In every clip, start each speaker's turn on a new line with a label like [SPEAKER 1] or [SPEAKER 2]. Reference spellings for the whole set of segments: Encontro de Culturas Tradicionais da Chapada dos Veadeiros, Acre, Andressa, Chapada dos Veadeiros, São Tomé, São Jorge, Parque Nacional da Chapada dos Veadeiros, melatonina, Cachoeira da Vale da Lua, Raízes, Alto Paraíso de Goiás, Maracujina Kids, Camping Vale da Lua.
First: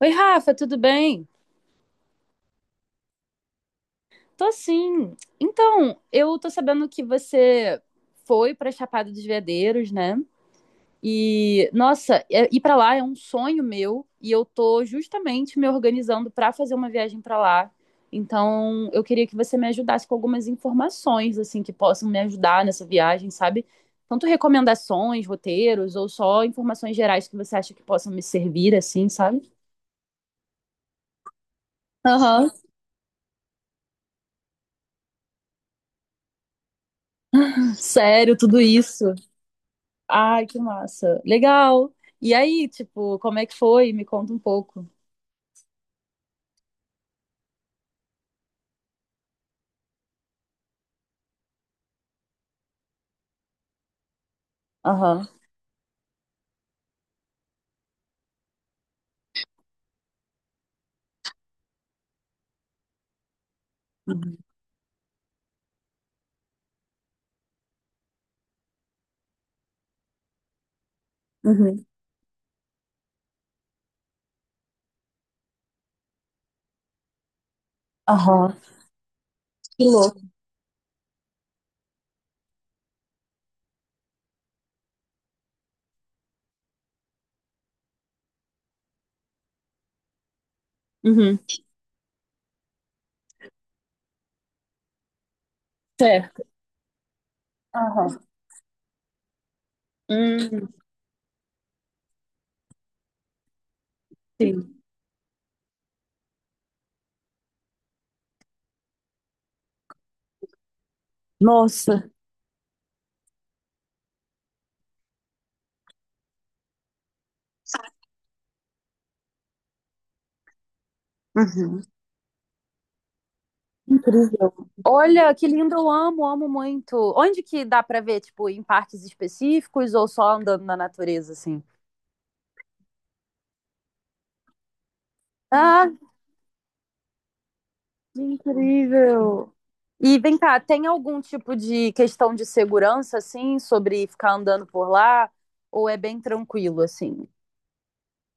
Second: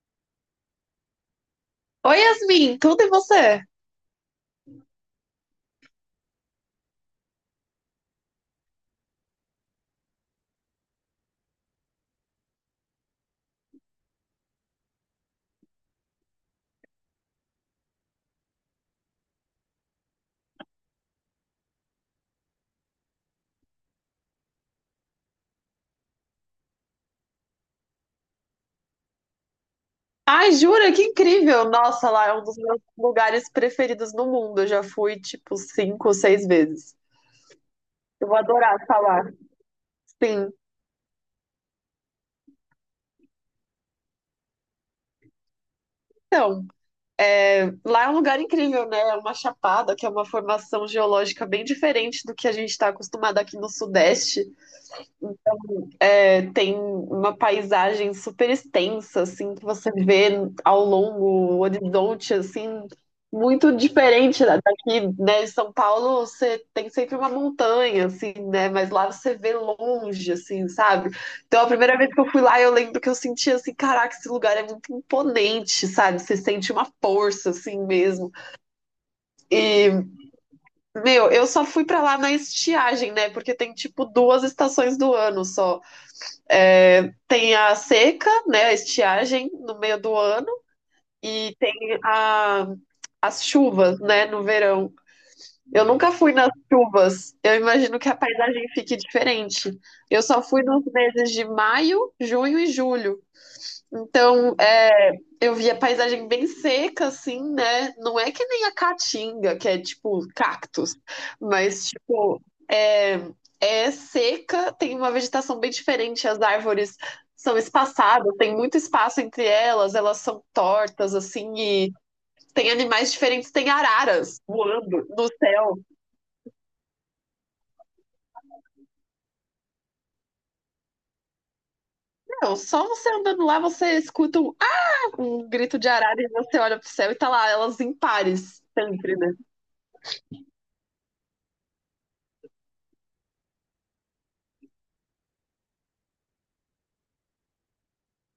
[SPEAKER 1] Oi, Rafa, tudo bem?
[SPEAKER 2] Oi, Yasmin, tudo e você?
[SPEAKER 1] Tô sim. Então, eu tô sabendo que você foi pra Chapada dos Veadeiros, né? E, nossa, ir pra lá é um sonho meu e eu tô justamente me organizando pra fazer uma viagem pra lá. Então, eu queria que você me ajudasse com algumas informações, assim, que possam me ajudar nessa viagem, sabe? Tanto recomendações, roteiros ou só informações gerais que você acha que possam me servir, assim, sabe?
[SPEAKER 2] Ai, jura, que incrível! Nossa, lá é um
[SPEAKER 1] Aham,
[SPEAKER 2] dos meus lugares preferidos no mundo. Eu já fui, tipo, cinco, seis vezes. Eu
[SPEAKER 1] sério,
[SPEAKER 2] vou
[SPEAKER 1] tudo
[SPEAKER 2] adorar estar
[SPEAKER 1] isso.
[SPEAKER 2] lá.
[SPEAKER 1] Ai,
[SPEAKER 2] Sim.
[SPEAKER 1] que massa. Legal. E aí, tipo, como é que foi? Me conta um pouco.
[SPEAKER 2] Então, lá é um lugar incrível, né? É uma chapada, que é uma formação geológica bem diferente do que a gente está acostumado aqui no Sudeste.
[SPEAKER 1] Aham.
[SPEAKER 2] É, tem uma paisagem super extensa, assim, que você vê ao longo, o horizonte, assim, muito
[SPEAKER 1] Uhum.
[SPEAKER 2] diferente daqui, né? Em São Paulo você tem sempre uma montanha, assim, né? Mas lá você vê longe, assim, sabe? Então a
[SPEAKER 1] Uhum.
[SPEAKER 2] primeira vez que eu fui lá, eu lembro que eu senti assim, caraca, esse lugar é muito imponente, sabe? Você sente uma força, assim mesmo.
[SPEAKER 1] Aham. Que
[SPEAKER 2] E,
[SPEAKER 1] louco.
[SPEAKER 2] meu, eu só fui pra lá na estiagem, né? Porque tem tipo duas estações do ano só. É, tem a seca, né, a estiagem no meio do ano
[SPEAKER 1] Uhum.
[SPEAKER 2] e tem a, as chuvas, né, no verão. Eu nunca fui
[SPEAKER 1] Certo.
[SPEAKER 2] nas chuvas. Eu imagino que a
[SPEAKER 1] Aham.
[SPEAKER 2] paisagem fique diferente. Eu só fui
[SPEAKER 1] Hum,
[SPEAKER 2] nos meses de maio, junho e julho. Então,
[SPEAKER 1] sim.
[SPEAKER 2] eu vi a paisagem bem seca, assim, né? Não é que nem a caatinga, que é tipo cactos, mas
[SPEAKER 1] Nossa.
[SPEAKER 2] tipo, é, é seca, tem uma vegetação bem diferente, as árvores são espaçadas, tem muito espaço entre elas, elas são tortas, assim,
[SPEAKER 1] Uhum.
[SPEAKER 2] e tem animais diferentes, tem araras
[SPEAKER 1] Incrível.
[SPEAKER 2] voando no
[SPEAKER 1] Olha, que lindo,
[SPEAKER 2] céu.
[SPEAKER 1] eu amo, amo muito. Onde que dá pra ver, tipo, em parques específicos ou só andando na natureza, assim?
[SPEAKER 2] Não, só você andando lá, você escuta um grito de
[SPEAKER 1] Ah,
[SPEAKER 2] arara e você olha pro céu e tá lá, elas em pares, sempre, né?
[SPEAKER 1] incrível. E vem cá, tem algum tipo de questão de segurança, assim, sobre ficar andando por lá? Ou é bem tranquilo, assim?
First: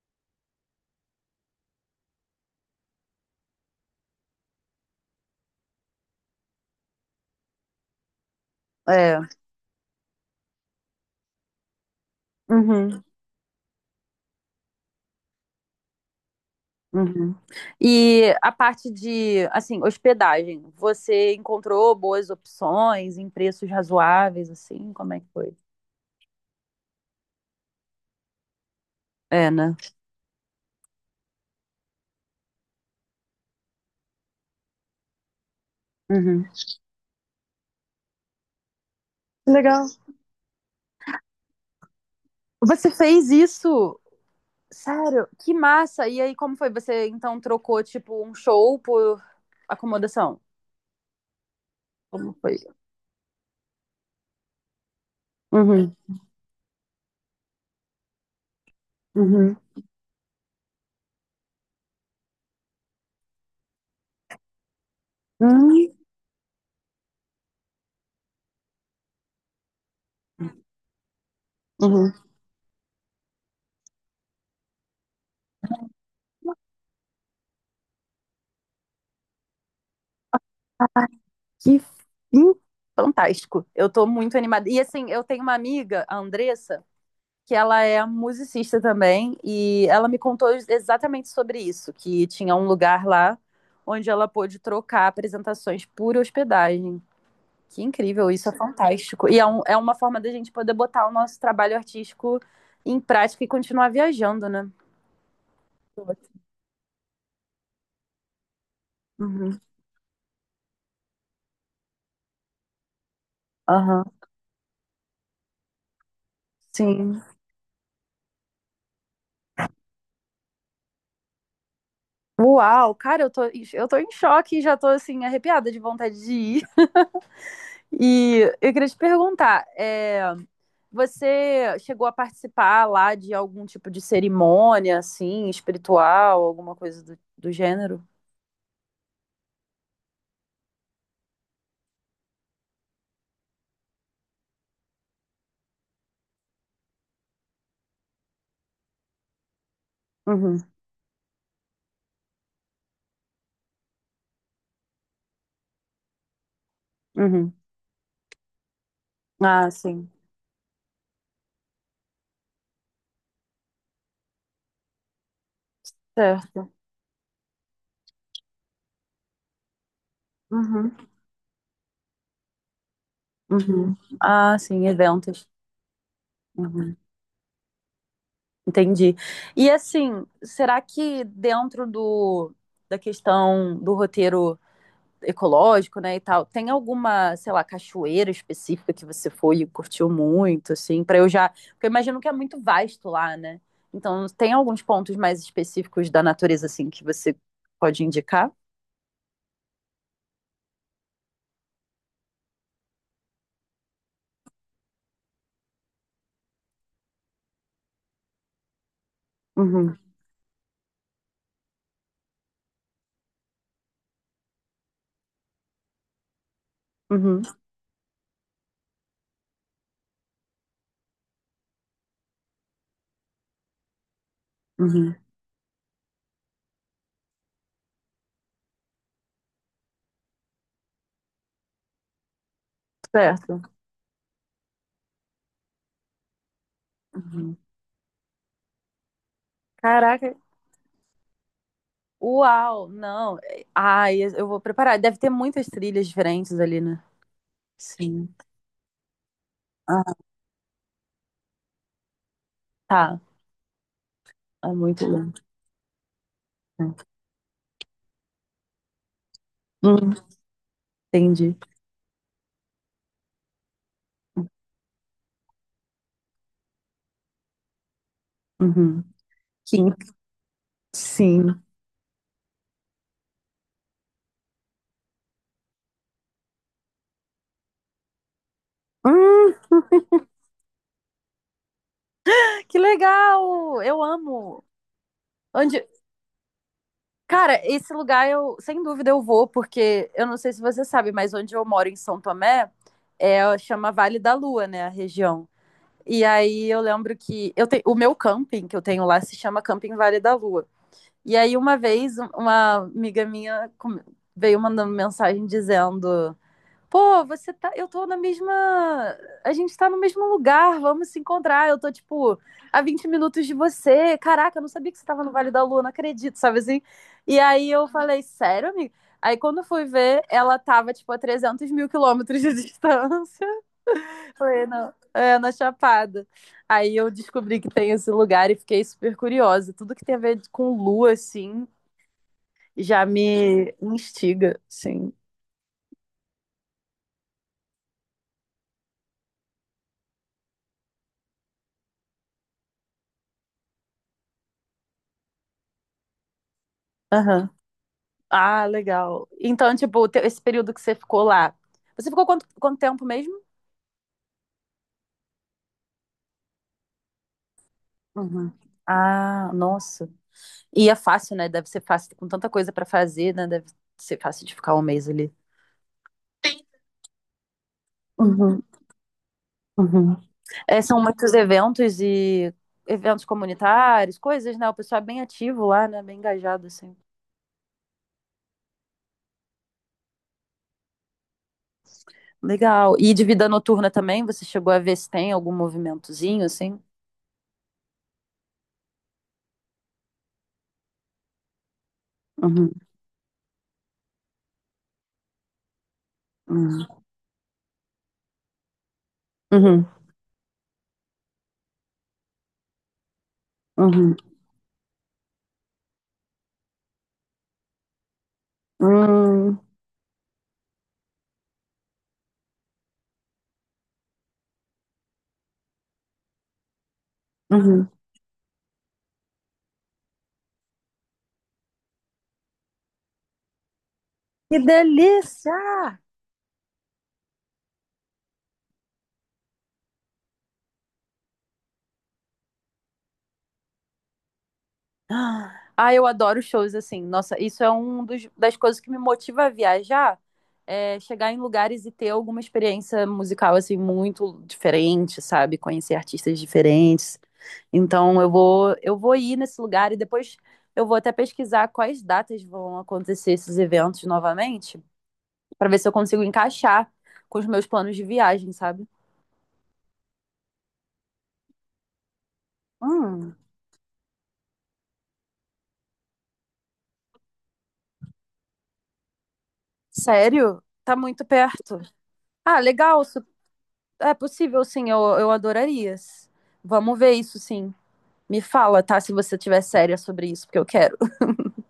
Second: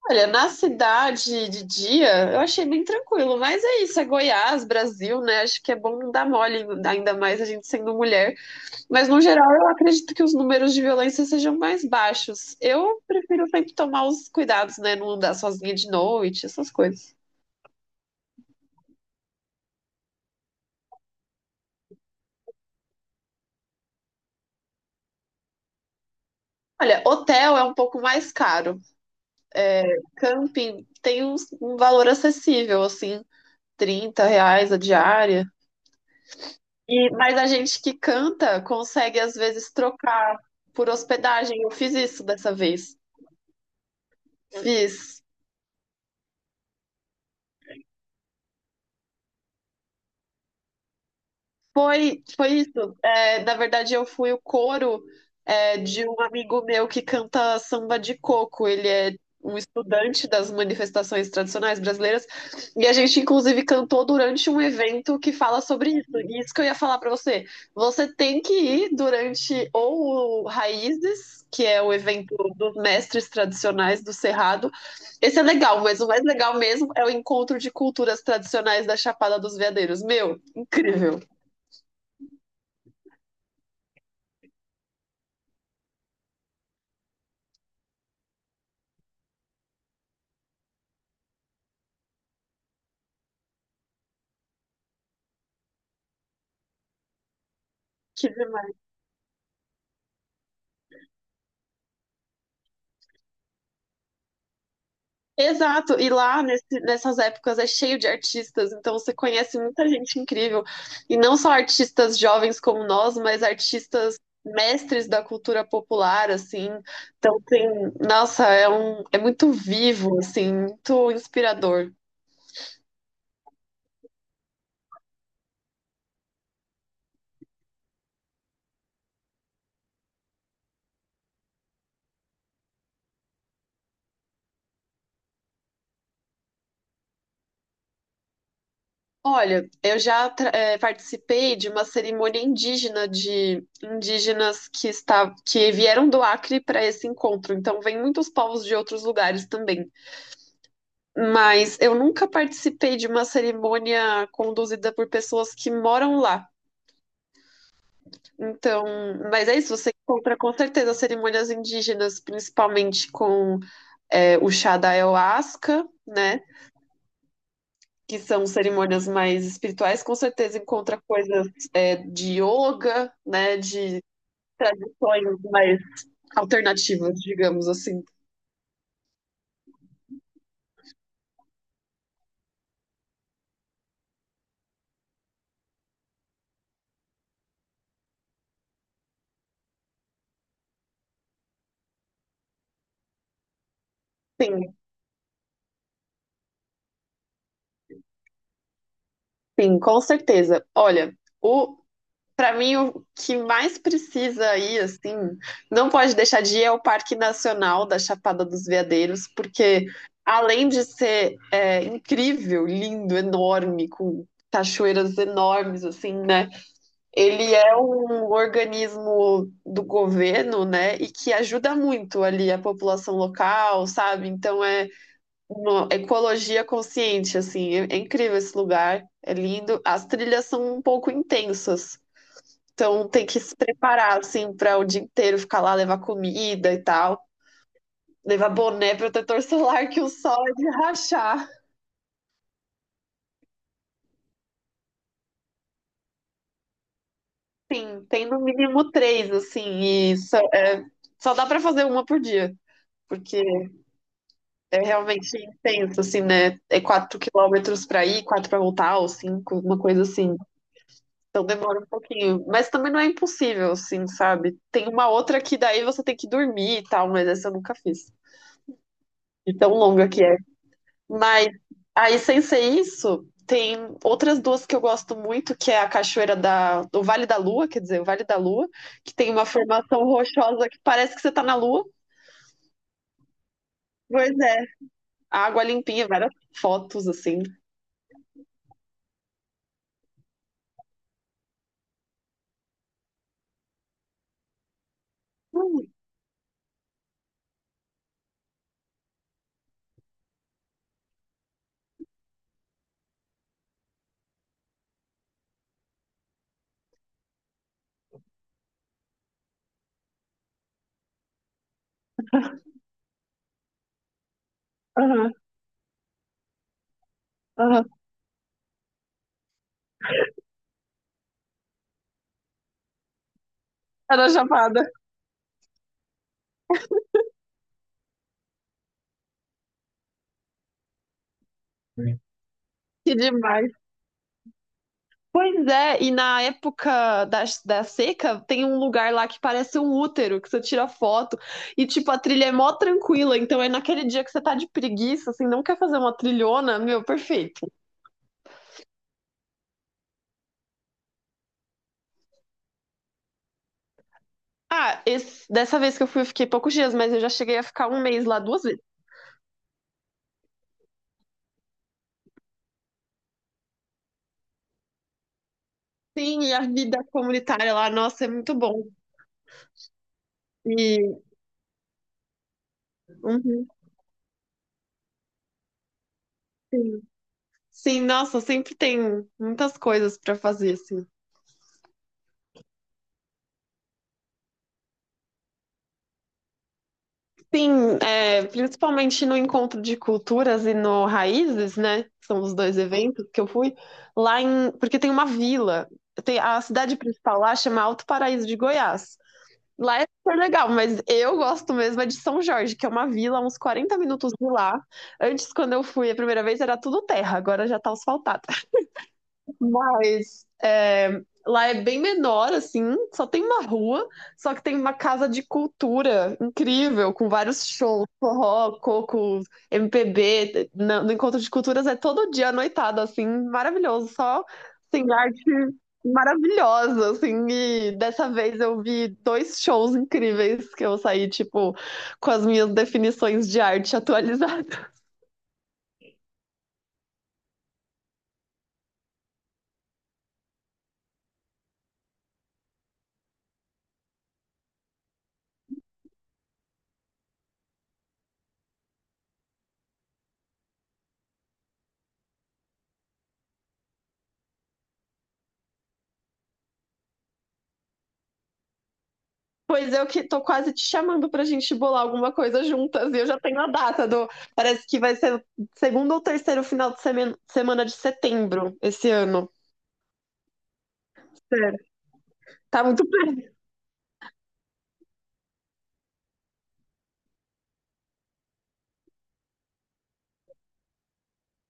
[SPEAKER 2] Olha, na cidade de dia, eu achei bem tranquilo, mas é isso, é Goiás, Brasil, né? Acho que é bom não dar mole, ainda mais a gente sendo mulher. Mas no
[SPEAKER 1] É.
[SPEAKER 2] geral, eu acredito que os números de violência sejam mais baixos. Eu
[SPEAKER 1] Uhum,
[SPEAKER 2] prefiro sempre tomar os cuidados, né? Não andar sozinha de noite, essas coisas.
[SPEAKER 1] uhum. E a parte de, assim, hospedagem, você encontrou boas opções em preços razoáveis, assim? Como é que foi?
[SPEAKER 2] Olha, hotel é um pouco mais caro.
[SPEAKER 1] É, né?
[SPEAKER 2] Camping tem um valor acessível, assim, R$ 30 a diária.
[SPEAKER 1] Uhum.
[SPEAKER 2] E, mas a gente que canta consegue às vezes
[SPEAKER 1] Legal.
[SPEAKER 2] trocar por hospedagem. Eu fiz isso dessa
[SPEAKER 1] Você
[SPEAKER 2] vez.
[SPEAKER 1] fez isso?
[SPEAKER 2] Fiz.
[SPEAKER 1] Sério? Que massa! E aí, como foi? Você então trocou, tipo, um show por acomodação?
[SPEAKER 2] Foi,
[SPEAKER 1] Como
[SPEAKER 2] foi
[SPEAKER 1] foi?
[SPEAKER 2] isso. Na verdade, eu fui o coro,
[SPEAKER 1] Uhum.
[SPEAKER 2] de um amigo meu que canta samba de coco. Ele é um
[SPEAKER 1] Uhum.
[SPEAKER 2] estudante das manifestações tradicionais brasileiras. E a gente, inclusive, cantou durante um evento que fala
[SPEAKER 1] Hum,
[SPEAKER 2] sobre isso. E isso que eu ia falar para você. Você tem que ir durante ou o Raízes, que é o
[SPEAKER 1] uhum.
[SPEAKER 2] evento dos mestres tradicionais do Cerrado. Esse é legal, mas o mais legal mesmo é o encontro de culturas tradicionais da Chapada dos Veadeiros. Meu,
[SPEAKER 1] Ah,
[SPEAKER 2] incrível.
[SPEAKER 1] que fim fantástico. Eu tô muito animada. E assim, eu tenho uma amiga, a Andressa, que ela é musicista também, e ela me contou exatamente sobre isso, que tinha um lugar lá onde ela pôde trocar apresentações por hospedagem. Que
[SPEAKER 2] Que
[SPEAKER 1] incrível, isso é
[SPEAKER 2] demais.
[SPEAKER 1] fantástico. E é, é uma forma da gente poder botar o nosso trabalho artístico em prática e continuar viajando, né?
[SPEAKER 2] Exato, e lá nessas épocas é cheio de artistas, então você
[SPEAKER 1] Uhum.
[SPEAKER 2] conhece muita gente incrível. E não só artistas jovens como nós, mas
[SPEAKER 1] Aham.
[SPEAKER 2] artistas mestres da cultura popular, assim.
[SPEAKER 1] Sim.
[SPEAKER 2] Então tem, nossa, é muito vivo, assim, muito inspirador.
[SPEAKER 1] Uau, cara, eu tô em choque e já tô assim, arrepiada de vontade de ir. E eu queria te perguntar, você chegou a participar lá de algum tipo de cerimônia, assim, espiritual, alguma coisa do gênero?
[SPEAKER 2] Olha, eu já participei de uma cerimônia indígena de indígenas que está, que vieram do Acre para esse encontro. Então, vem muitos povos de outros lugares também.
[SPEAKER 1] Uhum,
[SPEAKER 2] Mas eu nunca participei de uma cerimônia conduzida por pessoas que moram lá.
[SPEAKER 1] uhum.
[SPEAKER 2] Então, mas é
[SPEAKER 1] Ah,
[SPEAKER 2] isso, você
[SPEAKER 1] sim,
[SPEAKER 2] encontra com certeza cerimônias indígenas, principalmente com o chá da ayahuasca, né?
[SPEAKER 1] certo.
[SPEAKER 2] Que são cerimônias mais espirituais, com certeza
[SPEAKER 1] Uhum,
[SPEAKER 2] encontra coisas de yoga, né?
[SPEAKER 1] uhum.
[SPEAKER 2] De
[SPEAKER 1] Ah, sim,
[SPEAKER 2] tradições
[SPEAKER 1] eventos.
[SPEAKER 2] mais
[SPEAKER 1] Uhum,
[SPEAKER 2] alternativas, digamos assim.
[SPEAKER 1] entendi. E assim, será que dentro do, da questão do roteiro ecológico, né, e tal. Tem alguma, sei lá, cachoeira específica que você foi e curtiu muito, assim, para eu já, porque eu imagino que é muito vasto lá, né? Então, tem
[SPEAKER 2] Sim,
[SPEAKER 1] alguns pontos mais específicos da natureza assim que você pode indicar?
[SPEAKER 2] sim, com certeza. Olha, o pra mim, o que mais precisa ir, assim, não pode deixar de ir é o Parque Nacional da Chapada dos Veadeiros, porque
[SPEAKER 1] Uhum.
[SPEAKER 2] além de ser incrível, lindo, enorme, com cachoeiras enormes, assim, né?
[SPEAKER 1] Uhum.
[SPEAKER 2] Ele é um organismo do governo, né? E que ajuda muito ali a população local, sabe? Então é
[SPEAKER 1] Uhum.
[SPEAKER 2] uma ecologia consciente, assim, é incrível esse lugar, é lindo. As trilhas são um pouco intensas. Então tem que se
[SPEAKER 1] Certo.
[SPEAKER 2] preparar, assim, para o dia inteiro ficar lá, levar comida e tal.
[SPEAKER 1] Uhum.
[SPEAKER 2] Levar boné, protetor solar, que o
[SPEAKER 1] Caraca.
[SPEAKER 2] sol é de rachar.
[SPEAKER 1] Uau, não. Ai, eu vou preparar. Deve ter muitas trilhas diferentes ali, né?
[SPEAKER 2] Sim, tem
[SPEAKER 1] Sim.
[SPEAKER 2] no mínimo três,
[SPEAKER 1] Ah,
[SPEAKER 2] assim, e só, só dá para fazer uma por dia,
[SPEAKER 1] tá.
[SPEAKER 2] porque
[SPEAKER 1] É
[SPEAKER 2] é
[SPEAKER 1] muito
[SPEAKER 2] realmente
[SPEAKER 1] lindo.
[SPEAKER 2] intenso, assim, né? É 4 quilômetros para ir, 4 para voltar, ou 5, uma coisa
[SPEAKER 1] Hum,
[SPEAKER 2] assim. Então
[SPEAKER 1] entendi.
[SPEAKER 2] demora um pouquinho, mas também não é impossível, assim, sabe? Tem uma outra que daí você tem que dormir e tal, mas essa eu nunca fiz.
[SPEAKER 1] Uhum.
[SPEAKER 2] De tão
[SPEAKER 1] Que in-
[SPEAKER 2] longa que é. Mas
[SPEAKER 1] Sim.
[SPEAKER 2] aí, sem ser isso, tem outras duas que eu gosto muito, que é a Cachoeira do Vale da Lua, quer dizer, o Vale da Lua, que tem uma
[SPEAKER 1] Hum.
[SPEAKER 2] formação rochosa que parece que você tá na Lua.
[SPEAKER 1] Que legal! Eu
[SPEAKER 2] Pois
[SPEAKER 1] amo.
[SPEAKER 2] é, água
[SPEAKER 1] Onde,
[SPEAKER 2] limpinha, várias fotos assim.
[SPEAKER 1] Cara, esse lugar eu, sem dúvida, eu vou, porque eu não sei se você sabe, mas onde eu moro em São Tomé, é, chama Vale da Lua, né, a região.
[SPEAKER 2] Hum.
[SPEAKER 1] E aí eu lembro que o meu camping que eu tenho lá se chama Camping Vale da Lua. E aí uma vez uma amiga minha veio mandando mensagem dizendo pô, você tá. Eu tô na mesma. A gente tá no mesmo lugar, vamos se encontrar. Eu tô, tipo, a 20 minutos de você. Caraca, eu não sabia que você tava no
[SPEAKER 2] Aham,
[SPEAKER 1] Vale da Lua, não acredito, sabe assim? E aí eu
[SPEAKER 2] aham.
[SPEAKER 1] falei, sério, amiga? Aí quando eu fui ver, ela tava, tipo, a 300 mil quilômetros de distância.
[SPEAKER 2] Era
[SPEAKER 1] Falei,
[SPEAKER 2] chapada,
[SPEAKER 1] não, é, na Chapada. Aí eu descobri que tem esse lugar e fiquei super curiosa. Tudo que tem a ver com lua, assim, já
[SPEAKER 2] que
[SPEAKER 1] me
[SPEAKER 2] demais.
[SPEAKER 1] instiga, sim.
[SPEAKER 2] Pois é, e na época da seca, tem um lugar lá que parece um útero, que você tira foto, e tipo, a trilha é mó tranquila, então é naquele dia que você tá de preguiça, assim, não quer fazer uma trilhona, meu,
[SPEAKER 1] Aham.
[SPEAKER 2] perfeito.
[SPEAKER 1] Ah, legal. Então, tipo, o teu- esse período que você ficou lá, você ficou quanto tempo mesmo?
[SPEAKER 2] Ah, esse- dessa vez que eu fui, eu fiquei poucos dias, mas eu já cheguei a ficar um mês lá
[SPEAKER 1] Uhum.
[SPEAKER 2] duas vezes.
[SPEAKER 1] Ah, nossa. E é fácil, né? Deve ser fácil, com tanta coisa pra fazer, né? Deve ser fácil de ficar um mês ali.
[SPEAKER 2] Sim, e a vida comunitária lá, nossa, é muito
[SPEAKER 1] Uhum,
[SPEAKER 2] bom.
[SPEAKER 1] uhum. É, são
[SPEAKER 2] E,
[SPEAKER 1] muitos eventos e eventos
[SPEAKER 2] uhum,
[SPEAKER 1] comunitários, coisas, né? O pessoal é bem ativo lá, né? Bem engajado, assim.
[SPEAKER 2] sim. Sim, nossa, sempre tem muitas coisas para fazer, assim.
[SPEAKER 1] Legal. E de vida noturna também, você chegou a ver se tem algum movimentozinho, assim?
[SPEAKER 2] Sim, é, principalmente no encontro de culturas e no Raízes, né? São os
[SPEAKER 1] Uhum,
[SPEAKER 2] dois eventos que eu fui lá, porque tem uma vila, tem a
[SPEAKER 1] uhum,
[SPEAKER 2] cidade principal lá chama Alto Paraíso de Goiás.
[SPEAKER 1] uhum,
[SPEAKER 2] Lá é super legal, mas eu gosto mesmo é de São Jorge, que é uma vila, uns quarenta
[SPEAKER 1] uhum,
[SPEAKER 2] minutos de lá. Antes, quando eu fui a primeira vez, era tudo terra, agora já tá asfaltado.
[SPEAKER 1] uhum,
[SPEAKER 2] Mas é, lá é bem menor, assim, só tem uma rua, só que tem uma casa de cultura incrível, com vários
[SPEAKER 1] uhum.
[SPEAKER 2] shows, forró, coco, MPB. No Encontro de Culturas é todo dia à noitada, assim, maravilhoso, só
[SPEAKER 1] Que
[SPEAKER 2] assim, arte
[SPEAKER 1] delícia!
[SPEAKER 2] maravilhosa, assim, e dessa vez eu vi dois shows incríveis que eu saí, tipo, com as minhas definições de arte atualizadas.
[SPEAKER 1] Ah, eu adoro shows assim. Nossa, isso é um dos, das coisas que me motiva a viajar, é chegar em lugares e ter alguma experiência musical assim muito diferente, sabe? Conhecer artistas diferentes. Então eu vou ir nesse lugar e depois eu vou até pesquisar quais datas vão acontecer esses eventos novamente, para ver se eu consigo encaixar com os meus planos de viagem, sabe?
[SPEAKER 2] Pois eu que tô quase te chamando pra gente bolar alguma coisa juntas. E eu
[SPEAKER 1] Hum,
[SPEAKER 2] já tenho a data do. Parece que vai ser o segundo ou terceiro final de semana de setembro esse ano.
[SPEAKER 1] sério? Tá muito
[SPEAKER 2] Sério.
[SPEAKER 1] perto. Ah,
[SPEAKER 2] Tá
[SPEAKER 1] legal.
[SPEAKER 2] muito perto.
[SPEAKER 1] É possível, sim, eu adoraria. Vamos ver isso, sim. Me fala, tá? Se você tiver séria sobre isso, porque eu quero.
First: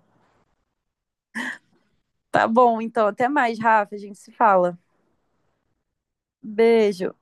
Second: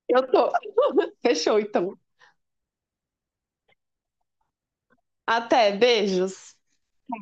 [SPEAKER 2] Eu tô. Fechou, então.
[SPEAKER 1] Tá bom, então, até mais, Rafa. A gente se fala.
[SPEAKER 2] Até, beijos.
[SPEAKER 1] Beijo.